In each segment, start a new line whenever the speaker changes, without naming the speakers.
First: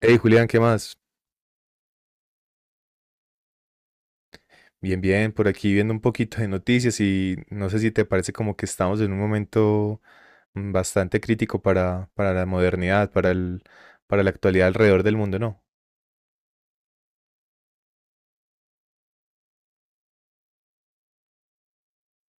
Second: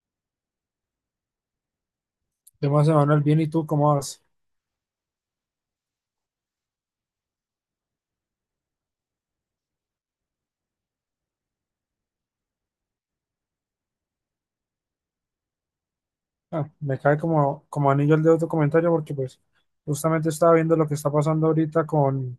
Hey Julián, ¿qué más?
De más, Emanuel, bien, ¿y tú cómo vas?
Bien, bien, por aquí viendo un poquito de noticias y no sé si te parece como que estamos en un momento bastante crítico para la modernidad, para para la actualidad alrededor del mundo, ¿no?
Ah, me cae como, como anillo al dedo tu comentario porque pues justamente estaba viendo lo que está pasando ahorita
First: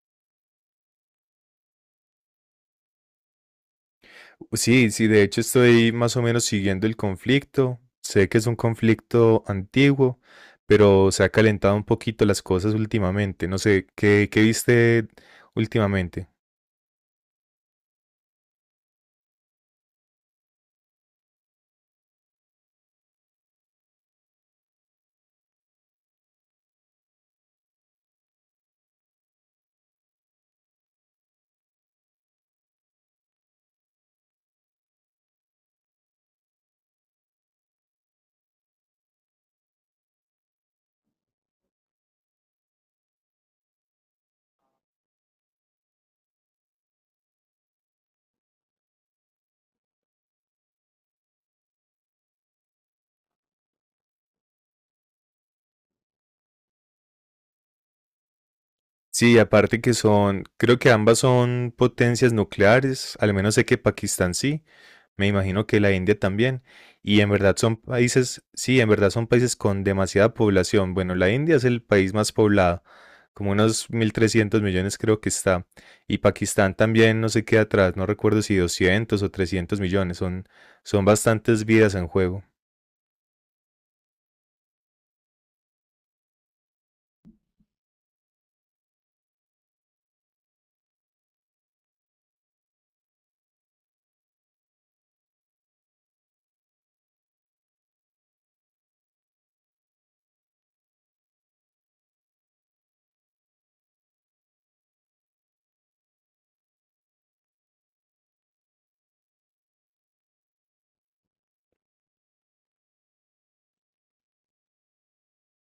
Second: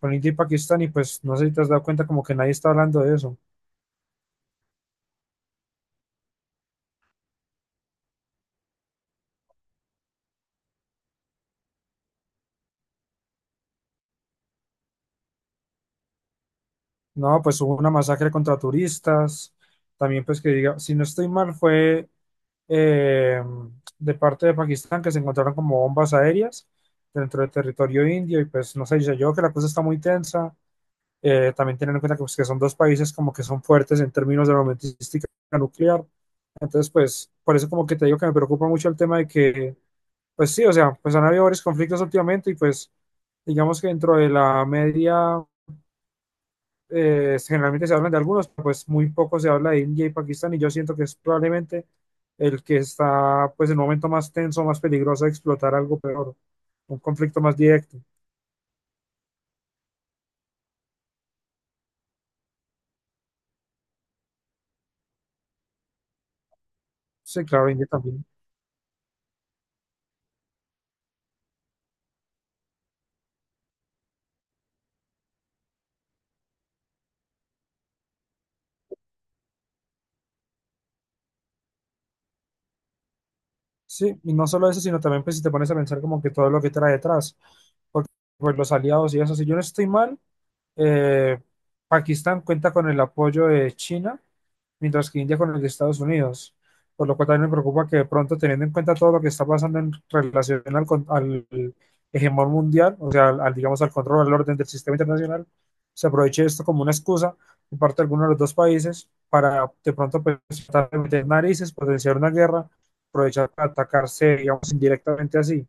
con India y Pakistán y pues no sé si te has dado cuenta como que nadie está hablando de eso.
Sí, sí, de hecho estoy más o menos siguiendo el conflicto. Sé que es un conflicto antiguo, pero se ha calentado un poquito las cosas últimamente. No sé, ¿qué viste últimamente?
No, pues hubo una masacre contra turistas, también pues que diga, si no estoy mal fue eh, de parte de Pakistán que se encontraron como bombas aéreas dentro del territorio indio y pues no sé, dice yo que la cosa está muy tensa. También tener en cuenta que, pues, que son dos países como que son fuertes en términos de armamentística nuclear. Entonces, pues, por eso como que te digo que me preocupa mucho el tema de que, pues sí, o sea, pues han habido varios conflictos últimamente y pues digamos que dentro de la media generalmente se hablan de algunos, pero pues muy poco se habla de India y Pakistán y yo siento que es probablemente el que está pues en un momento más tenso, más peligroso de explotar algo peor, un conflicto más directo.
Sí, aparte que son, creo que ambas son potencias nucleares, al menos sé que Pakistán sí, me imagino que la India también, y en
Sí,
verdad
claro,
son
India también.
países, sí, en verdad son países con demasiada población. Bueno, la India es el país más poblado, como unos 1.300 millones creo que está, y Pakistán también no se queda atrás, no recuerdo si 200 o 300 millones, son, son bastantes vidas en juego.
Sí, y no solo eso, sino también pues si te pones a pensar como que todo lo que trae detrás, porque pues los aliados y eso, si yo no estoy mal, eh, Pakistán cuenta con el apoyo de China, mientras que India con el de Estados Unidos, por lo cual también me preocupa que de pronto teniendo en cuenta todo lo que está pasando en relación al, al hegemón mundial, o sea, digamos al control, al orden del sistema internacional, se aproveche esto como una excusa por parte de alguno de los dos países para de pronto pues, tratar de meter narices, potenciar una guerra, aprovechar para atacarse, digamos, indirectamente así.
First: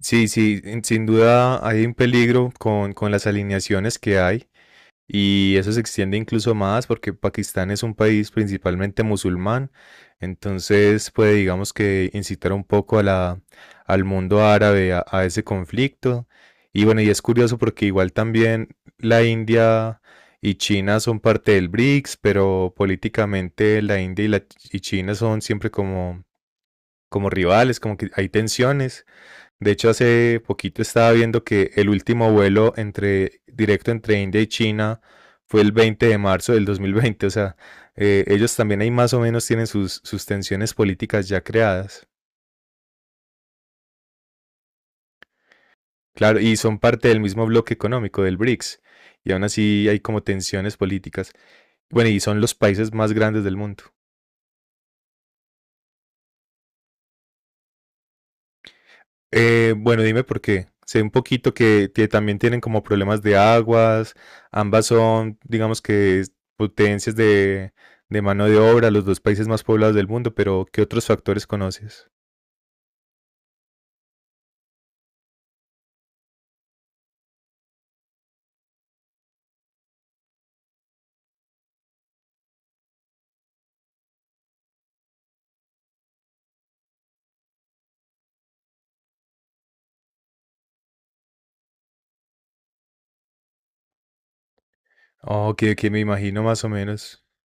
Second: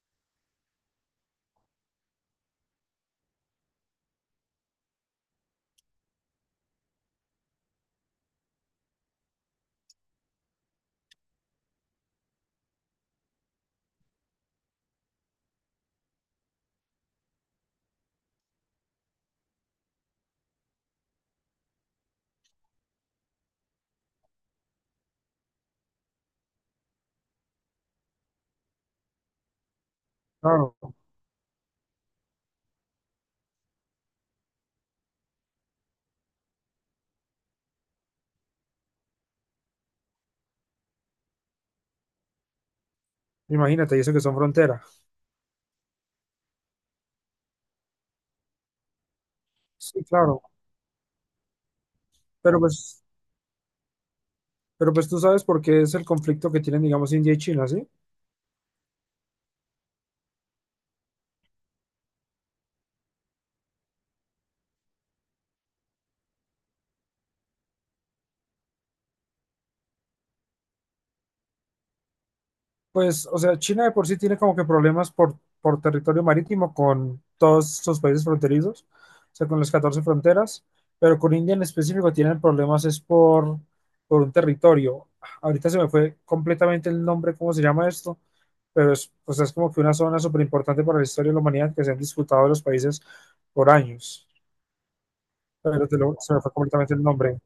Sí, sí, sin duda hay un peligro con las alineaciones que hay. Y eso se extiende incluso más porque Pakistán es un país principalmente musulmán, entonces puede, digamos que, incitar un poco a al mundo árabe a ese conflicto. Y bueno, y es curioso porque igual también la India y China son parte del BRICS, pero políticamente la India y China son siempre como, como rivales, como que hay tensiones. De hecho, hace
Claro,
poquito estaba viendo que el último vuelo entre, directo entre India y China fue el 20 de marzo del 2020. O sea, ellos también ahí más o menos tienen sus, sus tensiones políticas ya creadas.
imagínate, y eso que son fronteras.
Claro, y son parte del mismo bloque económico del BRICS. Y aún así hay
Sí,
como
claro,
tensiones políticas. Bueno, y son los
pero
países
pues,
más grandes del mundo.
pero pues tú sabes por qué es el conflicto que tienen, digamos, India y China, ¿sí?
Bueno, dime por qué. Sé un poquito que, también tienen como problemas de aguas, ambas son, digamos que, potencias de mano de obra, los dos países más poblados del mundo, pero ¿qué otros factores conoces?
Pues, o sea, China de por sí tiene como que problemas por territorio marítimo con todos sus países fronterizos, o sea, con las 14 fronteras, pero con India en específico tienen problemas es por un territorio. Ahorita se me fue completamente el nombre, cómo se llama esto, pero es, o sea, es como que una zona súper importante para la historia de la humanidad que se han disputado los países por años,
Oh, que,
pero
que me
se me
imagino
fue
más o
completamente el
menos.
nombre.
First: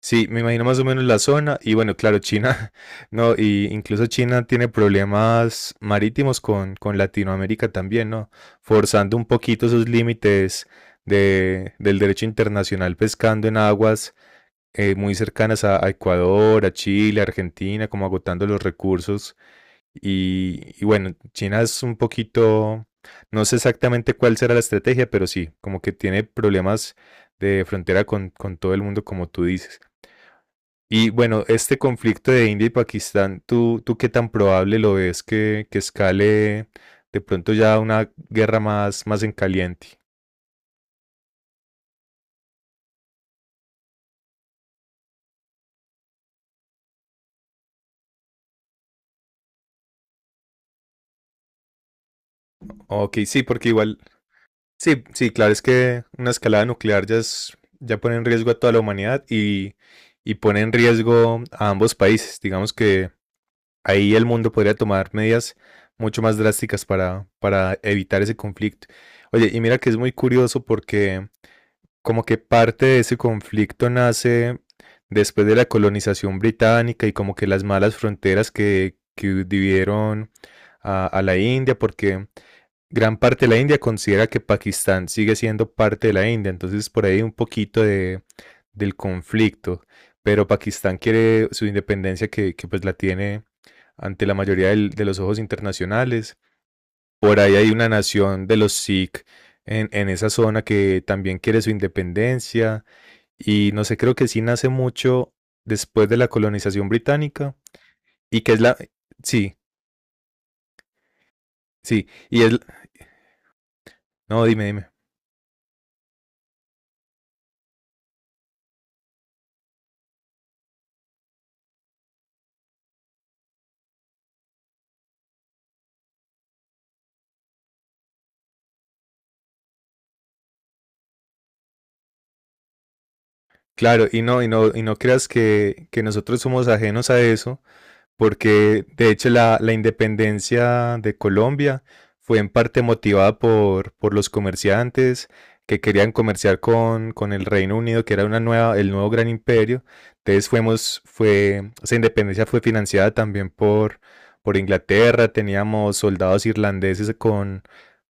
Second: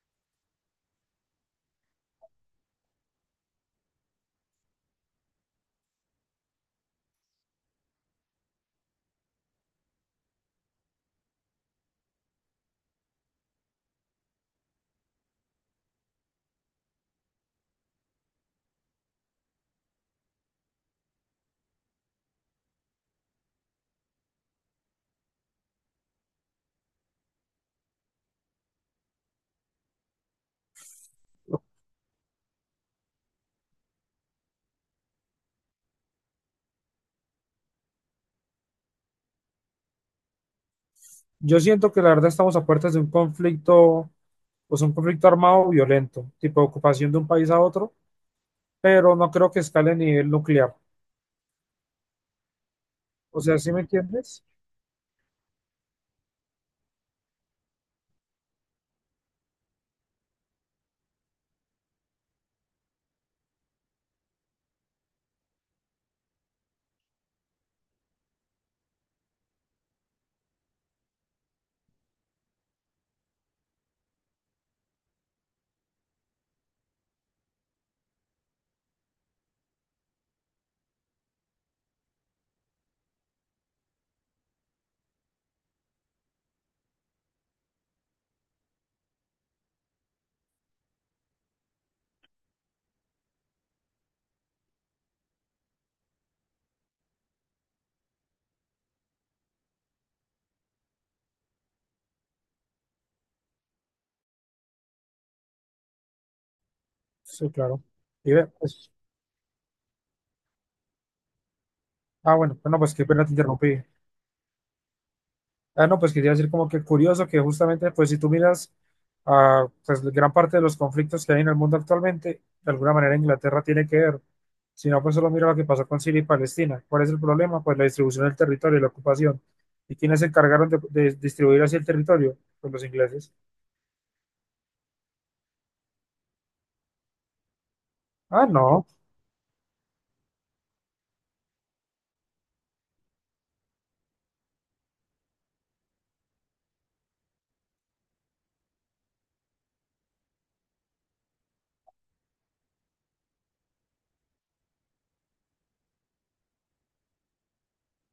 Sí, me imagino más o menos la zona y bueno, claro, China, no, y incluso China tiene problemas marítimos con Latinoamérica también, ¿no? Forzando un poquito esos límites del derecho internacional pescando en aguas muy cercanas a Ecuador, a Chile, a Argentina, como agotando los recursos. Y bueno, China es un poquito, no sé exactamente cuál será la estrategia, pero sí, como que tiene problemas de frontera con todo el mundo, como tú dices. Y bueno, este conflicto de India y Pakistán, ¿tú qué tan probable lo ves que escale de pronto ya una guerra más en caliente?
Yo siento que la verdad estamos a puertas de un conflicto, pues un conflicto armado violento, tipo ocupación de un país a otro, pero no creo que escale a nivel nuclear.
Ok,
O
sí,
sea,
porque
¿sí me
igual
entiendes?
sí, sí, claro, es que una escalada nuclear ya es, ya pone en riesgo a toda la humanidad y pone en riesgo a ambos países. Digamos que ahí el mundo podría tomar medidas mucho más drásticas para evitar ese conflicto. Oye, y mira que es muy curioso porque como que parte de ese conflicto nace después de la colonización británica y como que las malas fronteras que dividieron a la India, porque gran parte de la India considera que Pakistán sigue siendo parte de la India, entonces por ahí un poquito del conflicto, pero Pakistán quiere su independencia que pues la tiene ante la mayoría de los ojos internacionales. Por ahí hay una nación de los Sikh en esa zona que también quiere su independencia y no sé, creo que sí nace mucho después de la colonización
Sí,
británica
claro. Y
y
ve,
que es la...
pues,
Sí, sí,
ah,
y es...
pues qué pena te interrumpí.
No, dime, dime.
Ah, no, pues quería decir como que curioso que justamente, pues si tú miras a pues, gran parte de los conflictos que hay en el mundo actualmente, de alguna manera Inglaterra tiene que ver. Si no, pues solo mira lo que pasó con Siria y Palestina. ¿Cuál es el problema? Pues la distribución del territorio y la ocupación. ¿Y quiénes se encargaron de distribuir así el territorio? Pues los ingleses.
Claro, y no creas que nosotros somos ajenos a eso,
Ah,
porque
no,
de hecho la independencia de Colombia fue en parte motivada por los comerciantes que querían comerciar con el Reino Unido, que era una nueva, el nuevo gran imperio. Entonces esa independencia fue financiada también por Inglaterra, teníamos soldados irlandeses con,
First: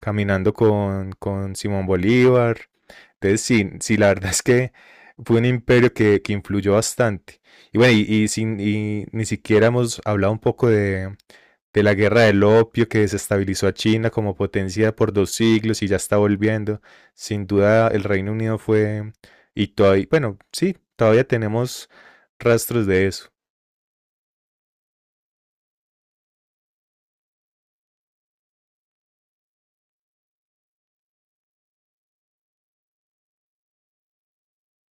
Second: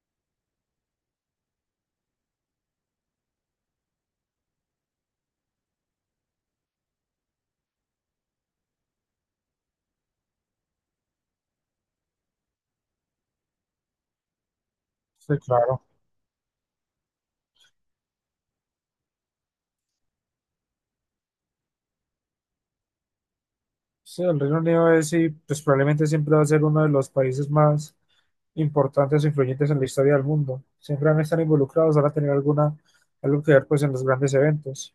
caminando con Simón Bolívar. Entonces sí, sí, la verdad es que fue un imperio que influyó bastante. Y bueno, y ni siquiera hemos hablado un poco de la guerra del opio que desestabilizó a China como potencia por dos
sí,
siglos
claro.
y ya está volviendo. Sin duda el Reino Unido fue, y todavía, bueno, sí, todavía tenemos rastros de eso.
Sí, el Reino Unido es y pues probablemente siempre va a ser uno de los países más importantes o influyentes en la historia del mundo. Siempre van a estar involucrados, van a tener alguna, algo que ver pues en los grandes eventos.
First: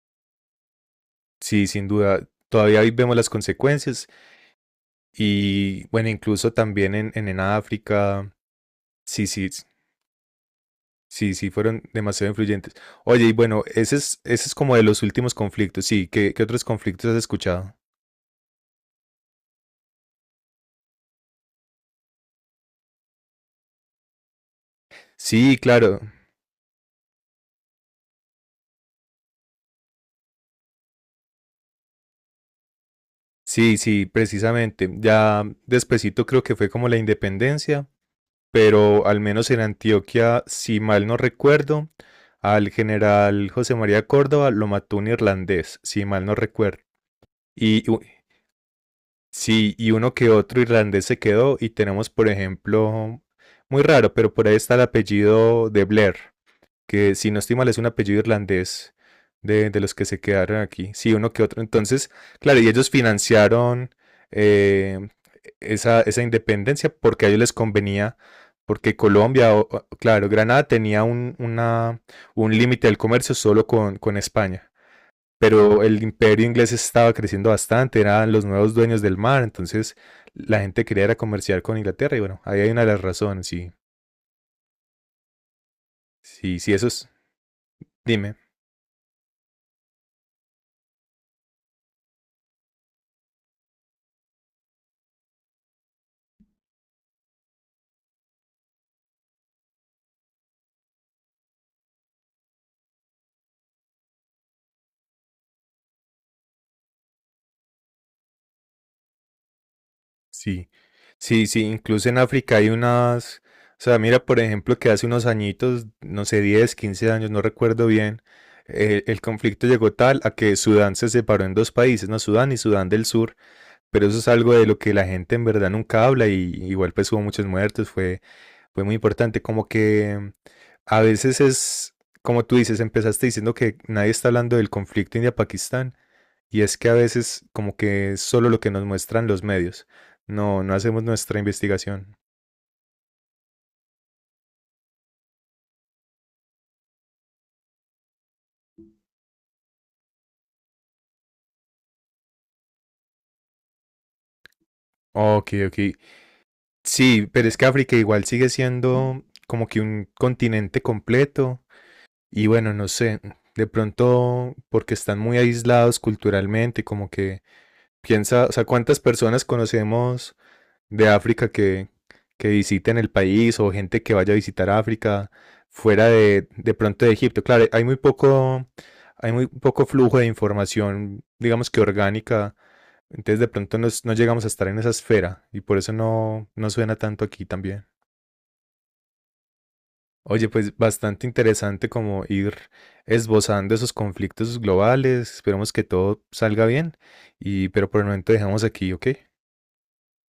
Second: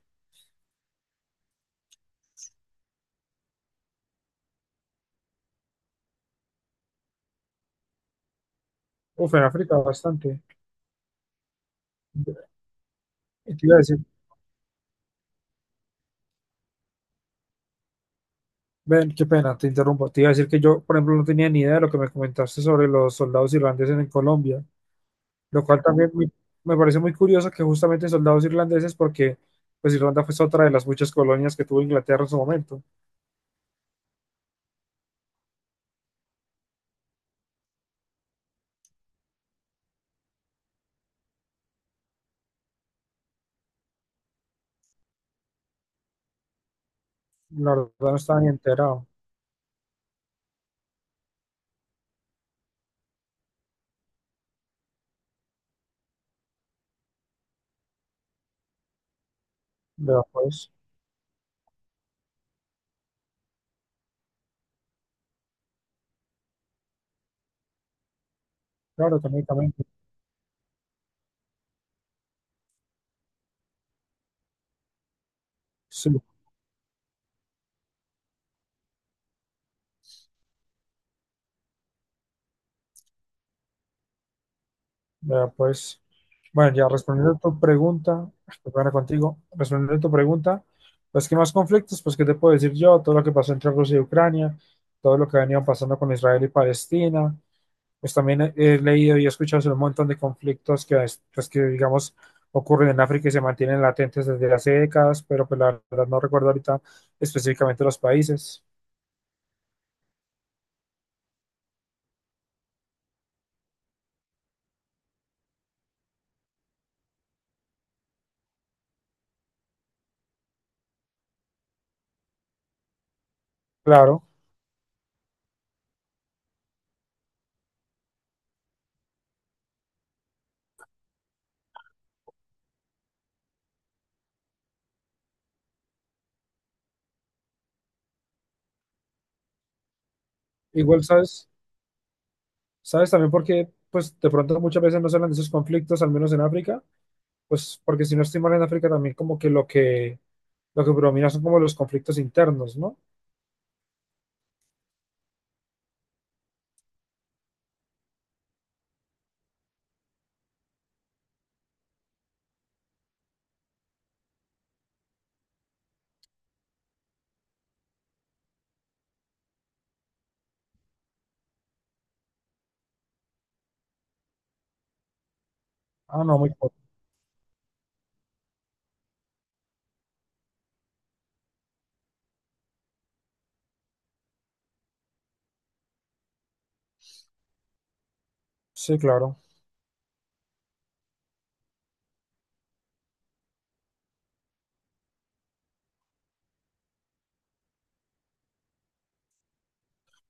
Sí, sin duda, todavía hoy vemos las consecuencias y bueno, incluso también en África, sí,
Uf, en
sí,
África bastante.
sí, sí, fueron demasiado influyentes. Oye, y
Y
bueno,
te iba a decir,
ese es como de los últimos conflictos, sí, ¿qué otros conflictos has escuchado?
ven, qué pena, te interrumpo. Te iba a decir que yo, por ejemplo, no tenía ni idea de lo que me comentaste sobre los soldados irlandeses en Colombia,
Sí,
lo cual
claro.
también me parece muy curioso que justamente soldados irlandeses, porque pues Irlanda fue otra de las muchas colonias que tuvo Inglaterra en su momento.
Sí, sí, precisamente. Ya despuesito creo que fue como la independencia, pero al menos en Antioquia, si mal no recuerdo, al general José María Córdoba lo mató un irlandés, si mal no recuerdo.
La
Y
verdad
u-
no estaba ni enterado.
sí, y uno que otro irlandés se quedó y tenemos, por ejemplo, muy raro, pero por ahí está el apellido de Blair. Que si no estoy mal es un apellido irlandés de los que se
Pero
quedaron
pues,
aquí. Sí, uno que otro. Entonces, claro, y ellos financiaron eh, esa independencia porque a ellos les convenía, porque
claro, también,
Colombia, claro, Granada tenía una, un límite del comercio solo con España. Pero el
sí.
imperio inglés estaba creciendo bastante, eran los nuevos dueños del mar, entonces la gente quería era comerciar con Inglaterra y bueno, ahí hay una de las razones, sí,
Ya, pues,
sí, sí,
bueno,
eso
ya
es,
respondiendo a tu pregunta,
dime.
estoy ahora contigo, respondiendo a tu pregunta, pues, ¿qué más conflictos? Pues, ¿qué te puedo decir yo? Todo lo que pasó entre Rusia y Ucrania, todo lo que venía pasando con Israel y Palestina, pues también he leído y he escuchado sobre un montón de conflictos que, pues, que, digamos, ocurren en África y se mantienen latentes desde hace décadas, pero pues la verdad no recuerdo ahorita específicamente los países.
Sí, sí, sí, incluso en África hay unas, o sea, mira, por ejemplo, que hace unos añitos, no sé, 10, 15 años, no recuerdo bien, el conflicto llegó tal a que Sudán se separó en dos países, ¿no? Sudán y Sudán del Sur, pero eso
Claro,
es algo de lo que la gente en verdad nunca habla y igual pues hubo muchos muertos, fue, fue muy importante, como que a veces es, como tú dices, empezaste diciendo que nadie está hablando del conflicto India-Pakistán. Y es que a veces como que es solo lo que nos muestran los medios. No, no hacemos
igual
nuestra
sabes,
investigación.
sabes también porque, pues, de pronto muchas veces no se hablan de esos conflictos, al menos en África, pues porque si no estoy mal en África también como que lo que predomina son como los conflictos internos, ¿no?
Ok, ok. Sí, pero es que África igual sigue siendo como que un continente completo. Y bueno, no sé, de pronto porque están muy aislados culturalmente, como que piensa, o sea, ¿cuántas personas conocemos de África que visiten el país o gente que vaya a visitar África fuera
Ah, no, muy
de
poco.
pronto de Egipto. Claro, hay muy poco flujo de información, digamos que orgánica, entonces de pronto no llegamos a estar en esa esfera y por eso no, no suena tanto aquí también.
Sí, claro.
Oye, pues bastante interesante como ir esbozando esos conflictos globales. Esperemos que todo salga bien y pero por el momento dejamos aquí, ¿ok?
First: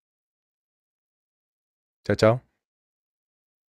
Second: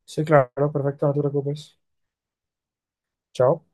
Sí, claro, perfecto, no te preocupes.
Chao, chao.
Chao.